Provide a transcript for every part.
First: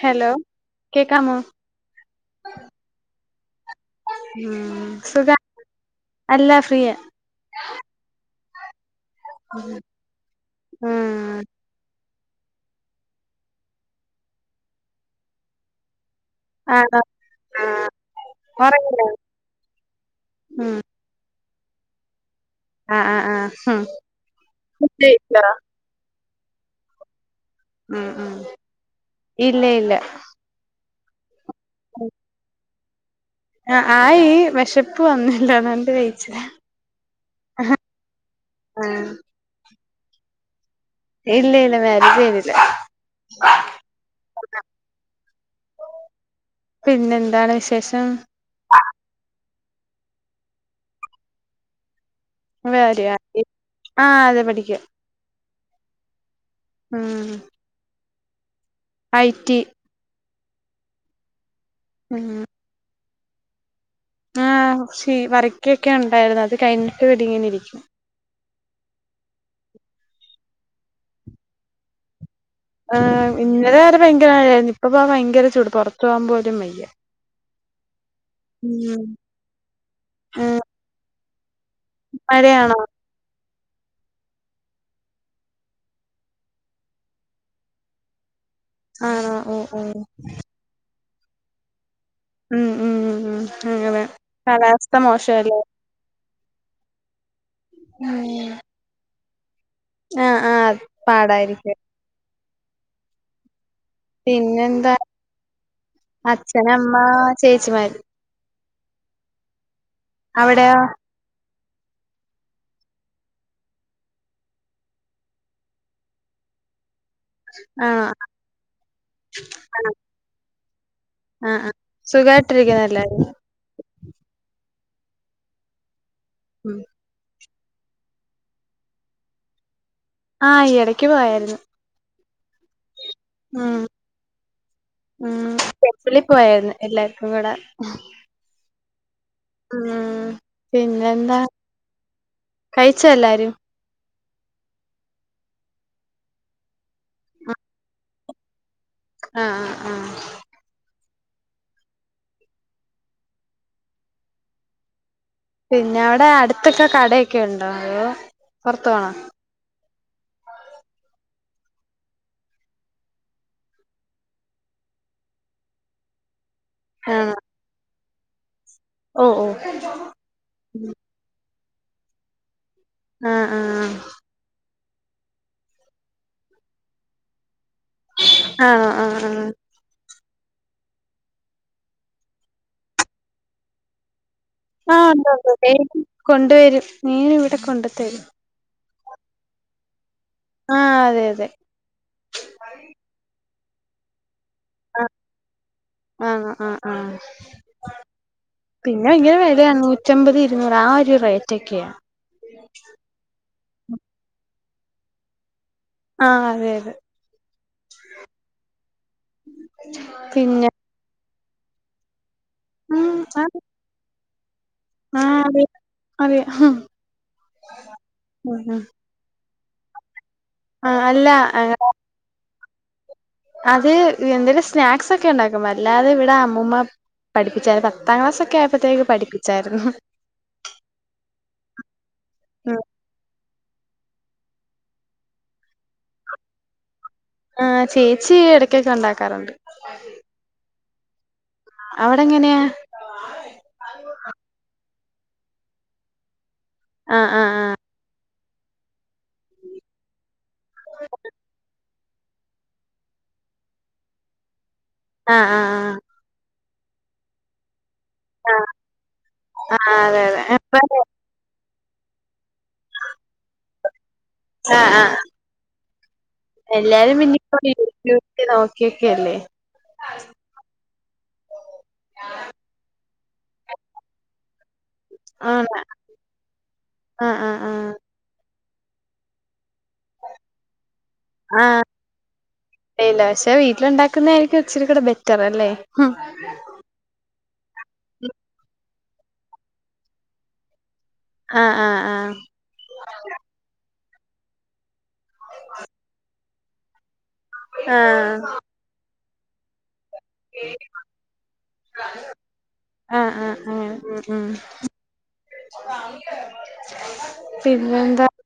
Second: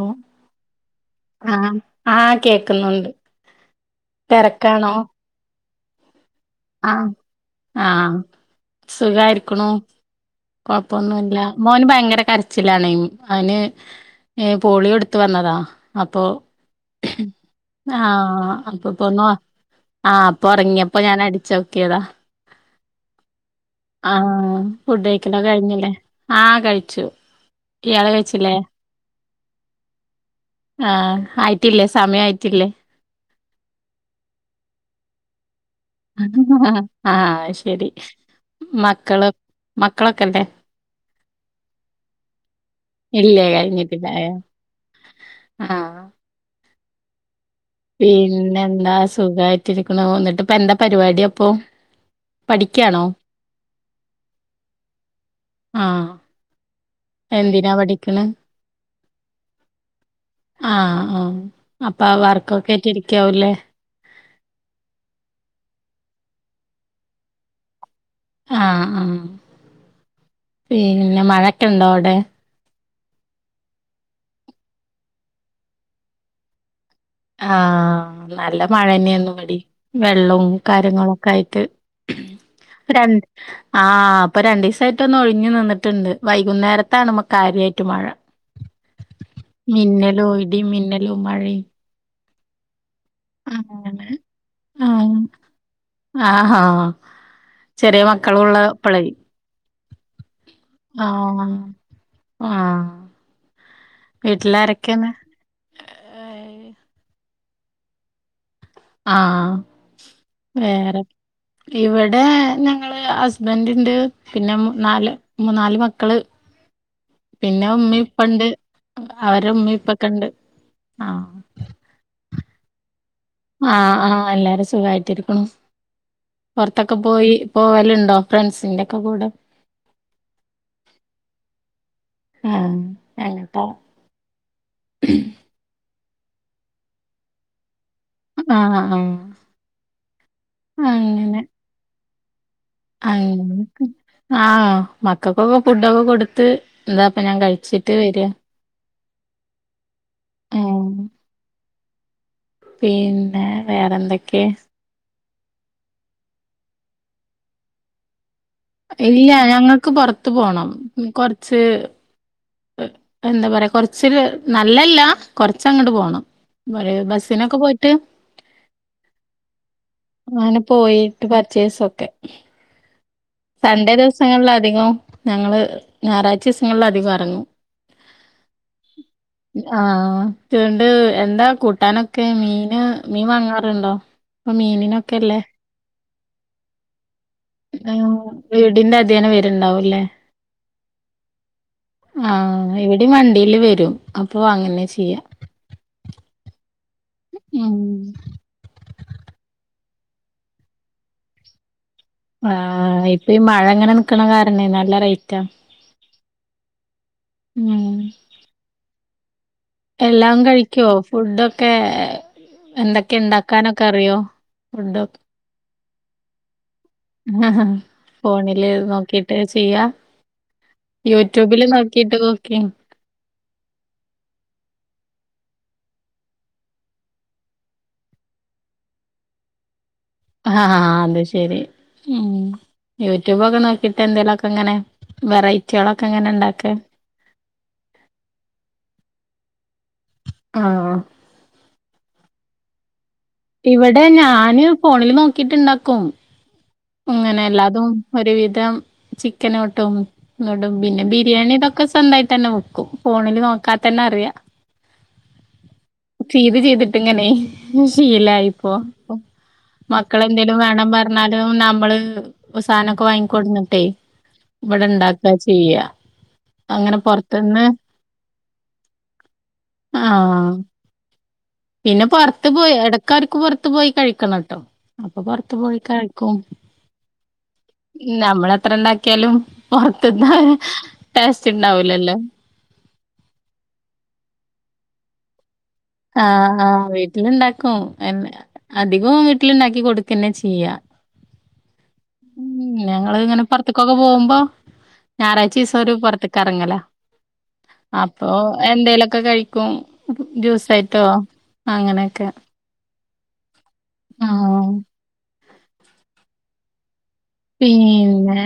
Hello കേക്കാമോ ആഹ് ആഹ് കേക്കുന്നുണ്ട് ഉം സുഖാ ആഹ്ആഹ് സുഖായിരിക്ക്ണൂ ഉം കൊഴപ്പൊന്നുല്ല മോന് ഭയങ്കര കരച്ചിലാണയ്ന്. അയ്ന് പോളിയോ ഇട്ത്ത് വന്നതാ അപ്പൊ ആണോ ആഹ് അപ്പപ്പ ഒറങ്ങില്ലേ ഒന്ന് ആഹ് അപ്പൊ ഉം ഒറങ്ങിയപ്പോ ഞാൻ അടിച്ച ക്കേതാ ആഹ് ആഹ് ആഹ് ആഹ ഉം ഇട കഴിഞ്ഞില്ലേ ആ കഴിച്ചു ഉം ഇയാള് ഉം കഴിച്ചില്ലേ ഇല്ല ഇല്ല ആ ഹായ് ട്ടില്ലേ സമയായിട്ടില്ലേ ആ ആയി വെശെപ്പ് വന്നില്ല അതാണ് ഹ ഹ ആ ശെരി മക്കള് മക്കളൊക്കെല്ലേ ഇല്ല ഇല്ല മാരീജ് കയ്ഞ്ഞില്ല ഇല്ലേ ഹാ പിന്നെ എന്താണ് പിന്നെന്താ സുഖായി ക്ക്ണോ ന്നിട്ട് ഇപ്പ എന്താ പരിപാടി അപ്പൊ പഠിക്കാണോ? വേര്യാ ആ അതെ പഠിക്കാ ആഹ് എന്തിനാ പഠി പിന്നെ ഐറ്റി ആ ആ അപ്പൊ വർക്കൊക്കാട്ടിരി ക്കാവുല്ലേ ആ ഷി വരയ്ക്കൊക്കെണ്ടായിരുന്നു അത് കഴിഞ്ഞിട്ട് ഇവിടിങ്ങിനെരിക്കും ആ ആ പിന്നെ മഴക്കുണ്ടോ അവിടെ ആ ഇന്നലെവരെ ഭയങ്കരഴ ഇപ്പ ഭയങ്കര ചൂട് പുറത്തു പോവാൻ പോലും വയ്യ ആ നല്ല ഉം. മഴന്നെന്നു വടിം വെള്ളവും ഉം. കാര്യങ്ങളു കയിട്ട് മഴയാണോ ആ പ്പ രണ്ടീസായിട്ട് ഒന്ന് ഒഴിഞ്ഞ് നിന്ന്ട്ട്ണ്ട് വൈകുന്നേരത്താണ് കാര്യമായിട്ട് മഴ ആണോ? ഓഹ് ഓഹ്. മിന്നലോ ഇടിം മിന്നൽ ലും മഴയും ഉം ഉം ഉം ഉം അങ്ങനെ കാലാവസ്ഥ മോശവെല്ലേ ആ ഹാ ചെറിയ മക്കളുള്ള പ്പളേ ആ ആഹ് പാടായിരിക്കും ആ പിന്നെന്താ അച്ഛൻ അമ്മ ചേച്ചിമാര് ആ അവിടെയോ? വേറെ ഇവിടെ ഞങ്ങള് ഹസ്ബന്റ് ഇണ്ട് പിന്നെ നാല് മൂ നാല്മക്കള് പിന്നെ ഉമ്മി ആണോ? ഇപ്പണ്ട് അവരെ ഉമ്മി ഇപ്പം കണ്ട് ആ ആആ സുഖായിട്ട് ഇരിക്കുന്നോ എല്ലാവരും ആഹ് ആഹ് എല്ലാരും സുഖായിട്ടിരിക്കുണു ഉം. പുറത്തൊക്കെ പോയി പോവലുണ്ടോ ഫ്രണ്ട്സിന്റെ ഒക്കെ കൂടെ ആഹ് ഈയിടക്ക് പോയായിരുന്നു ആ എന്നിട്ടോ ഉം വെളി പോയായിരുന്നു എല്ലാർക്കും കൂടെ ആ ആ ഉം. പിന്നെന്താ അങ്ങനെ കഴിച്ചോ എല്ലാരും? അയിങ്ക് ആ മക്കൾക്കൊക്കെ ഫുഡൊക്കെ കൊടുത്ത് ഇതാപ്പൊ ഞാൻ കഴിച്ചിട്ട് വരുവാ ആ ആആ ഉം പിന്നെ വേറെന്തൊക്കെ പിന്നെ അവിടെ അടുത്തൊക്കെ കടയൊക്കെ ഒണ്ടോ അതോ പുറത്ത് പോണോ ഇല്ല ഞങ്ങൾ പെറത്ത് പോണം കൊറച്ച് എന്താ പറയാ കൊറച്ച് നല്ലല്ലാ കൊറച്ച് അങ്ങട് പോണം കുറെ ആണോ ബസ്സിനൊക്കെ പോയിട്ട് ഓ ഓ അങ്ങനെ പോയിട്ട് പ ചേസൊക്കെ ആഹ് ആഹ് സൺഡേ ദിവസങ്ങളില അധികം ഞങ്ങള് ഞായറാഴ്ച ദിവസങ്ങളില അധികം ഇറങ്ങും ആഹ് ആഹ് ആഹ് ചെണ്ടു എന്താ കൂട്ടാനൊക്കെ മീന് മീൻ വാങ്ങാറുണ്ടോ ഇപ്പൊ ആഹ് മീനിനൊക്കെല്ലേ ഉണ്ട് ഉണ്ട് കൊണ്ടുവരും മീൻ ഇവിടെ ആഹ് കൊണ്ടുത്തരും വീടിന്റെ അട് അതിയാനെ വെരുണ്ടാവും ലെ ആഹ് അതെ അതെ ആഹ് ഇവിടെയും വണ്ടിയില് വര രും അ പ്പോൾ അങ്ങനെ ആഹ് ചെയ്യാം ആണോ ആഹ് ആഹ് പിന്നെ ഇങ്ങനെ വിലയാണ് നൂറ്റമ്പത് ഇരുന്നൂറ് ആ ഒരു റേറ്റക്കെയാ ആഹ് ഇപ്പ ഈ മഴ ഇങ്ങനെ നിക്കണ കാരണേ നല്ല റേറ്റാ ആഹ് അതെ അതെ മ്മ് എല്ലാം പിന്നെ കഴിക്കോ ഫുഡോ ക്കെ ഉം എന്തൊക്കെ ആഹ് ഉണ്ടാക്കാനൊക്കെ അറിയോ ഫുടൊക്കെ ആഹ് അതെ അതെ ഉം ഹ് ഹ് ഹ ഫോണില് ഉം നോക്കിട്ട് [unintelligible] ആഹ് അല്ല ആ, യൂട്യൂബില് നോക്കിട്ട് ക്കിങ് അത് എന്തേലും സ്നാക്സൊക്കെ ഉണ്ടാക്കും അല്ലാതെ ഇവിടെ അമ്മൂമ്മ പഠിപ്പിച്ചായിരുന്നു പത്താം ക്ലാസ്സൊക്കെ ആയപ്പോത്തേക്ക് പഠിപ്പിച്ചായിരുന്നു ആഹഹ് അത് ശെരി ഉം ഉം യൂട്യൂബൊക്കെ നോ ക്കീട്ട് എന്തേലൊക്കെ ഇ ങ്ങനെ വെറൈറ്റിളൊക്കെ എങ്ങനെ ഇണ്ടാക്ക ആ ചേച്ചി ഇടക്കൊക്കെ ഉണ്ടാക്കാറുണ്ട് ആഹ് അവിടെ എങ്ങനെയാ ഇവിടെ ഞാന് ഫോണില് നോക്കിട്ടുണ്ടാക്കും ആഹ് ഇങ്ങനെ ആഹ് എല്ലാതും ഒരു വിധ രം ചിക്കനോടും എന്നിട്ടും പിന്നെ ബിരിയാണിയുടെയൊക്കെ ഇപ്പെന്തായിട്ട് തന്നെ ഒക്കും. ഫോണില് നോക്കാതെ തന്നെയറിയാം ആ.. ആഹ്.. ആ.. ഇത് ചെയ്തിട്ടിങ്ങനെ ഇത് ആഹ് ആഹ് ആഹ് ആഹ് ശീലായിപ്പോം, പോം അതെ അതെ ഇപ്പ മക്കളെന്തേലുംവേണം പറഞ്ഞാല് നമ്മള് സാധനമൊക്കെ വാങ്ങിക്കൊണ്ടുന്നിട്ടെ ആഹ് ആഹ് ഇവിടെയുണ്ടാക്കാ ചെയ്യ എല്ലാരും ഇനിപ്പോ യൂട്യൂബിലൊക്കെ നോക്കിയൊക്കെയല്ലേ ആഹ് കാർക്ക് പുറത്തുപോയി കഴിക്കണേട്ടോ അപ്പൊ പുറത്തു ആണ് പോയി കഴി ആഹ് ആഹ് ആഹ് ന്നം നമ്മളെത്ര ഉണ്ടാക്കിയാലും പുറത്തുന്ന ടേസ്റ്റുണ്ടാവൂലല്ലോ ഇല്ല പക്ഷേ വീട്ടിലുണ്ടാക്കുന്നതായിരിക്കും ഇച്ചിരികൂടെ ബെറ്റർ അല്ലേ ഉം ആഹ് ആ വീട്ടിലുണ്ടാക്കും എന്ന അത് അധികവും വീട്ടിലുണ്ടാക്കി കൊടുക്കുക തന്നെ ചെയ്യ ആ ആ ഉം ഞങ്ങളിങ്ങനെ പുറത്തേകൊ- ക്കെ പോകുമ്പം ഞാഴറായ്ച ദിവസം ഒരു പുറത്തേക്ക് കറങ്ങല അപ്പൊ ആഹ് എന്തേലൊക്കെ കഴിക്ക കോ ജ്യൂസായിട്ടോ അങ്ങനെയൊക്കെ ആഹ് ആഹ് ആഹ് അങ്ങനെ ഉം ആ ഉം പിന്നെന്താ പിന്നെ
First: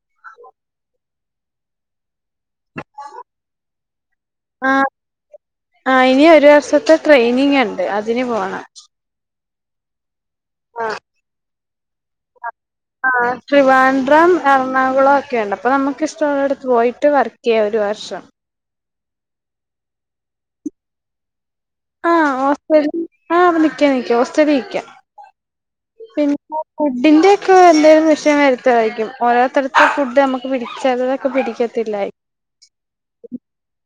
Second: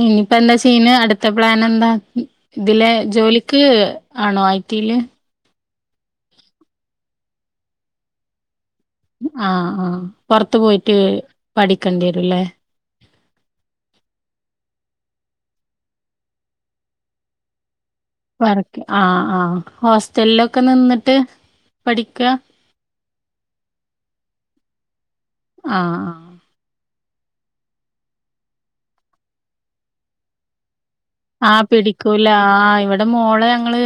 ഇനിയിപ്പമെന്താ ചെയ്യുന്നേ അടുത്ത അടുത്തപ്ലാനെന്താ ഇതിലെ ജോലിക്ക്ആണോ ഐ ടി യി ൽ ആ ഇനിയൊരു വർഷത്തെ ട്രെയിനിങുണ്ട് അതിനുപോണം ആ ആ ആ പുറത്തുപോയിട്ട് പഠിക്കേണ്ടിയവരല്ലേ ആ ട്രിവാഡ്രം എറണാകുളമൊക്കെയുണ്ട് അപ്പൊ നമുക്ക് ഇഷ്ടമുള്ളിടുത്ത് പോയിട്ടുവർക്ക് ചെയ്യാമൊരു വർഷം വർക്ക് ആഹ് ആ ഹോസ്റ്റലിലൊക്കെ നിന്നിട്ട് പഠിക്ക ആഹ് ഹോസ്റ്റർ ആ നിക്കക്കാ നിക്ക ഹോസ്റ്റലിൽ നിക്കാ ആഹ് പിന്നെ ആഹ് ഫുഡിന്റെ ഒക്കെ എന്തും വിഷയം വരു വായിക്കും ഓരോത്തരത്ത ഫുഡ് നമുക്ക് പിടിക്കും ആ പിടിക്കൂല ആ ഇവിടെ മോളെ ഞങ്ങള്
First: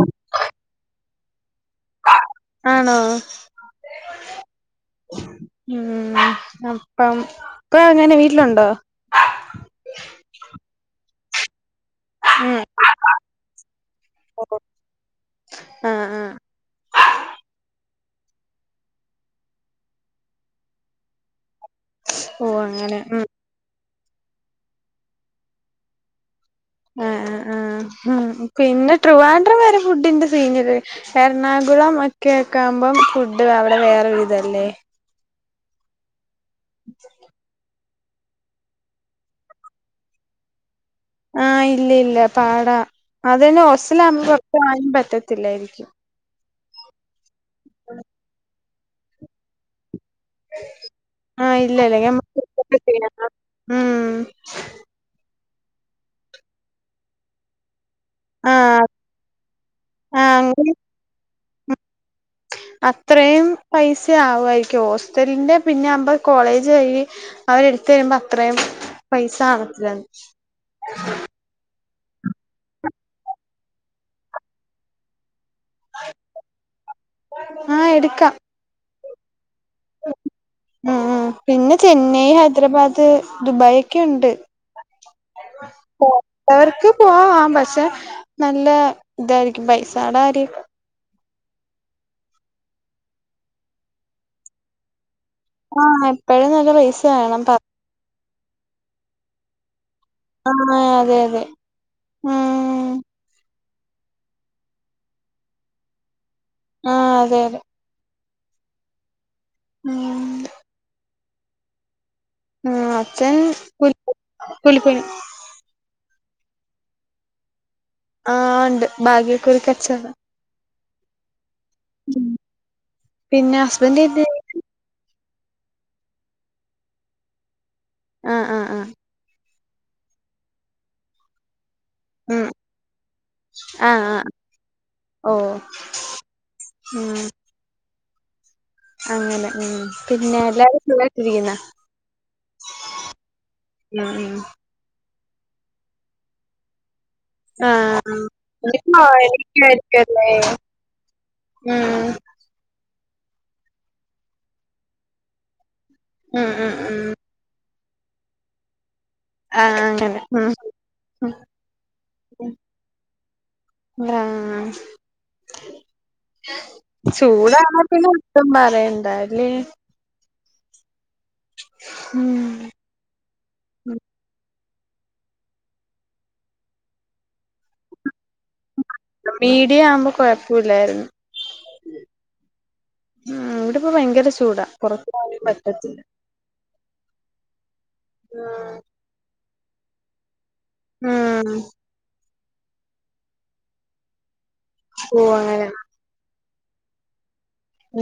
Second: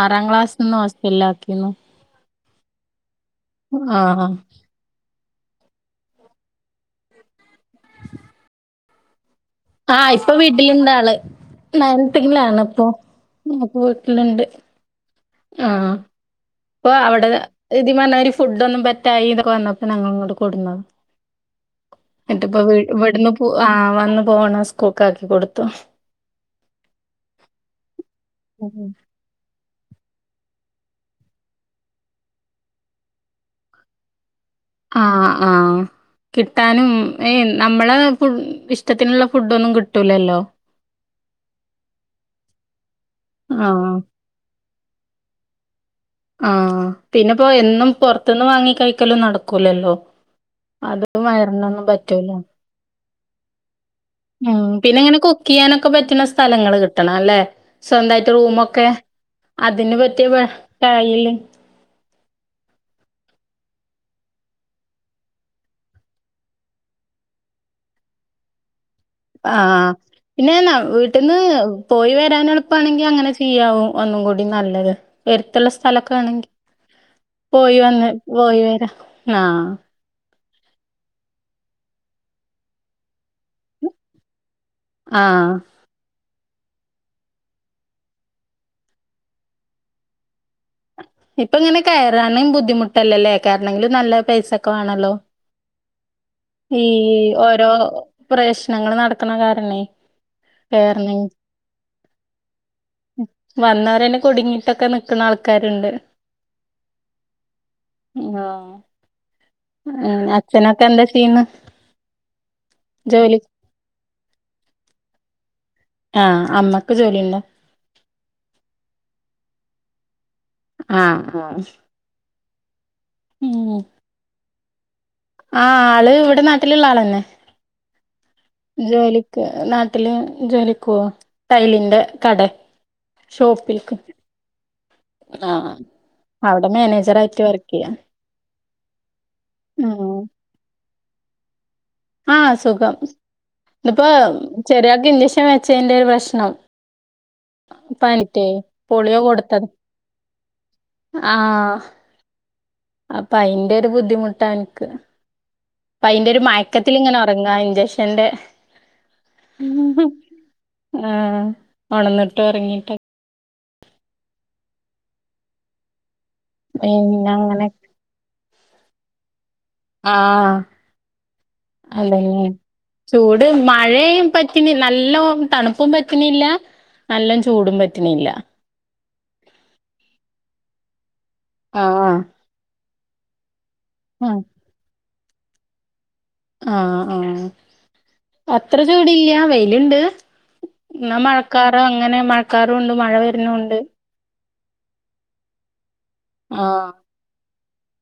ആറാം ക്ലാസ് നിന്ന് ൽ ആക്കിയിരുന്നു ആണോ ആ ഉ അപ്പം അ അങ്ങനെ വീട്ടിലുണ്ടോ ആഹ് ഇപ്പൊ വീട്ടിലിണ്ടാ ല് നയനത്തിങ്കില ഉം ആണ അപ്പൊ നക്ക് വീട്ടിലുണ്ട് ആഹ ആഹ് ആഹ് അപ്പൊ അവിടെന്ന് ഇതി പറഞ്ഞ ഒരു ഫുഡ് ഒന്നും പെറ്റായി ഇതക്കെ വന്നപ്പോ ഞങ്ങ ഇങ്ങോട്ട് കൊടുുന്ന ഓ എന്നട്ടപ്പ അങ്ങനെ ഉം ഇവിടുന്ന് ആ ന്നു പോണം സ്കൂക്ക ആക്കി കൊടുത്തു ആ ആ ഉ ഉം പിന്നെ ട്രിവാൻഡ്രം വര ഫുഡിന്റെ സീനറി എറണാകുളം ഒക്കെ ഒക്കെ ആകുമ്പോം ഫുഡ് അവിടെ വേറെ വിധ അല്ലേ ആ കിട്ടാനും ഏ നമ്മള ് ഇഷ്ടത്തിനുള്ള ഫുഡ ഒന്നും കിട്ടൂലല്ലോ ആഹ് ഇല്ല ഇല്ല പാടാ അതന്നെ ആഹ് ഒഓസല അ ഒക്ക ആായും പറ്റത്തില്ലായിരിക്കും ആഹ പിന്നെ ഇപ്പോൊ എന്നും പുറത്തുനിന്ന് വാങ്ങിക്ക കൈക്കല്ലും നടക്കൂലല്ലോ അത് ആഹ് ഇല്ല വയരണൊന്നും ഇല്ല പറ്റൂല ഞമ്മക്ക് ഉം ിയാനൊക്കെ പറ്റുന്ന സ്ഥലങ്ങള്ൾ കിട്ടണം അല്ലെ സ്വന്തമായിട്ട് റൂമൊക്കെ ആഹ് അതിനന് പറ്റി ആഹ് അങ്ങനെ കഴല്ലേ അത്രയും പൈസ ആവുായിരിക്കും ഹോസ്റ്റലിന്റെ പിന്നെ ആുമ്പോ കോളേജ് കഴി അവരെ എടുത്ത വരുമ്പോ അത്രയും പൈസ ആഹ കാണത്തില്ല പിന്നെ വീട്ടിൽന്ന് പോയി വരാനെളുപ്പാണെങ്കി അങ്ങനെ ചെയ്യാവും ഒന്നും കൂടി നല്ലത്. ഉള്ള സ്ഥലൊക്കാണെങ്കി പോയി ആഹ് വന്ന് എടുക്കാം പോയി വരാം. ആ ഉം ഉം പിന്നെ ചെന്നൈ ഹൈദ്രബാദ് ദുബായൊക്കെ ഉണ്ട്. ആ എവർക്ക് പോവാം പക്ഷെ നല്ല ഇതാരിക്കും പൈസാടാര്യക്കെ. ഇപ്പങ്ങനെ കയറാനും ബുദ്ധിമുട്ടല്ലല്ലേ, കേറണെങ്കിലും നല്ല പൈസൊക്കെ വേണല്ലോ. ആ ഈ ഓരോ പ്രശ്നങ്ങള് നടക്കണ കാരണേ. ആ കേറണെ അതെ അതെ ആ വന്നവരന്നെ കുടുങ്ങിട്ടൊക്കെ നിക്കണ ആൾക്കാരുണ്ട്. ആ അതെ അതെ. ആ. ഉം അച്ഛനൊക്കെന്ത് ചെയ്യന്നു? ആ അച്ഛൻ പുൽ പുലിപുലി. ആ അമ്മക്ക് ജോലിണ്ടോ? ആ ഒണ്ട് ഭാഗ്യക്കുറിക്കച്ചവടം. ആ ആ പിന്നെ ഹസ്ബൻഡെന്ത്യ്യ് ആ ആള് വിടെ നാട്ടിലുള്ളാളന്നെ. ആഹ് ആഹ് ആഹ് ജോലിക്ക് നാട്ടില് ജോലിക്കുവോ ടൈല്? കട ഉം ഷോപ്പില് ആഹ് ആഹ് ആ ഓഹ് അവ്ടെ ഉം മാനേജറായിട്ട് വർക്കെയ്യ. അങ്ങനെ ഉം പിന്നെ എല്ലാരും സുഖായിട്- ഇരിക്കുന്നോ? ആ സുഖം ഇപ്പോ ഉം ഉം ചെറിയാക്കില്ലിഷ് കെ വെച്ചേന്റെ ഒരു പ്രശ്നം. ആ പനിറ്റേ [unintelligible] ആ പോളിയോ കൊടുത്തത് അപ്പ അയിന്റരു ബുദ്ധിമുട്ടാ എനക്ക്. അപ്പയിന്റെരു ഉം ഉം ഉം മയക്കത്തിലിങ്ങനൊറങ്ങുവാ അയിന്റെഷം. എന്റെ ആഹ് അങ്ങനെ ഉം ആ ഉം ഒണന്നിട്ടൊറങ്ങിട്ട്. ആ പിന്നെ അങ്ങനെ ചൂടാണെ പിന്നെ ഒട്ടും പറയ് എന്താല്ലേ ആഹ ഉം അല്ലല്ലേ ചൂട് മഴയും പിന്നെ നല്ല തണുപ്പും പറ്റണല്ല നല്ല ചൂടും പറ്റണല്ല മീഡിയ ആവുമ്പോ കൊഴപ്പമില്ലായിരുന്നു ആഹ ആഹ ഉ ഇവിടെ ഭയങ്കര ചൂടാ പറ്റത്തില്ല ആഹ ആഹ ഉം അത്ര ചൂടല്ല ഇണ്ട് എന്നാ ഉം മഴക്കാറ അങ്ങനെ മഴ മഴക്കാറുണ്ട് മഴ വരുന്നുണ്ട് ഓ അങ്ങനെ ആഹ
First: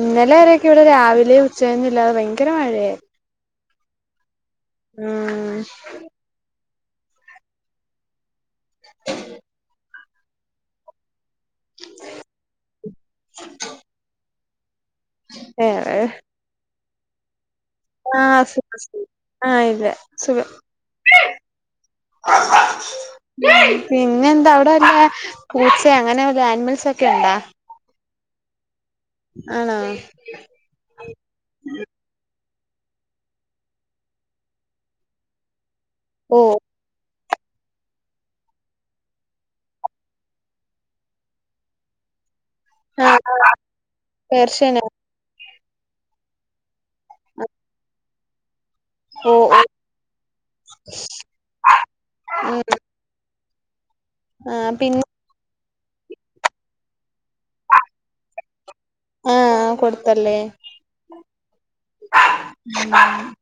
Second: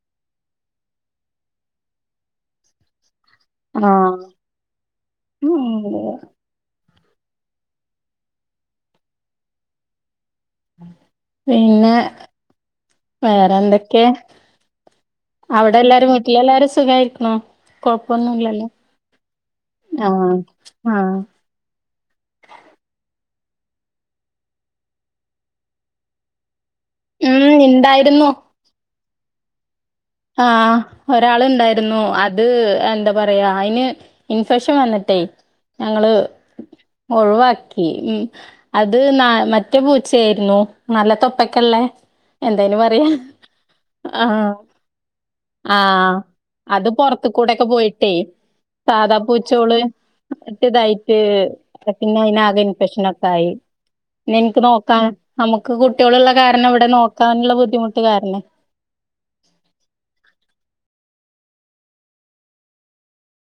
ഇന്നലെ വരൊക്കെ ഇവിടെ രാവിലെ ഉച്ചയൊന്നും ഇല്ലാതെ ഭയങ്കര മഴയാ ആഹ ഉ അതെ [unintelligible] [inaudible] ഉം [unintelligible] പിന്നെ വേറെ എന്തൊക്കെ അവിടെ എല്ലാവരും വീട്ടിൽ എല്ലാവരും സുഖമായിരിക്കണോ ആഹ സുഖം ആഹ ഇല്ല ആഹ് സുഖം ആഹ് പിന്നെ എന്താ അവിടെ വല്ല പൂച്ച അങ്ങനെ ആനിമൽസ് ഒക്കെ ഉ ഉണ്ടാ ഉണ്ടായിരുന്നു ആണോ ആഹ ഒരാൾ ഉണ്ടായിരുന്നു അത് എന്താ പറയാ അതിന് ഇൻഫെക്ഷൻ വന്നിട്ടെ ഞങ്ങള് ഓ ഒഴിവാക്കി ഉ അത് ന മറ്റേ പൂച്ചയായിരുന്നു നല്ല തൊപ്പക്കെള്ളെ ആഹ പേർഷ്യ ആഹ അത് പുറത്തുകൂടെ കൂ പോയിട്ടേ സാധാ ഓ ഓ പൂച്ചകള് ഇട്ട് ഇതായിട്ട് പിന്നെ ഉം അതിനാകെ ഇൻഫെക്ഷൻ ഒക്കെ ആയി ആ എനിക്ക് നോക്കാൻ പിന്നെ നമുക്ക് ക്ക്‌ കുട്ടികളൊള്ള കാരണം ഇവിടെ നോക്കാനുള്ള ബുദ്ധിമുട്ട് കാരണം അതല്ലേ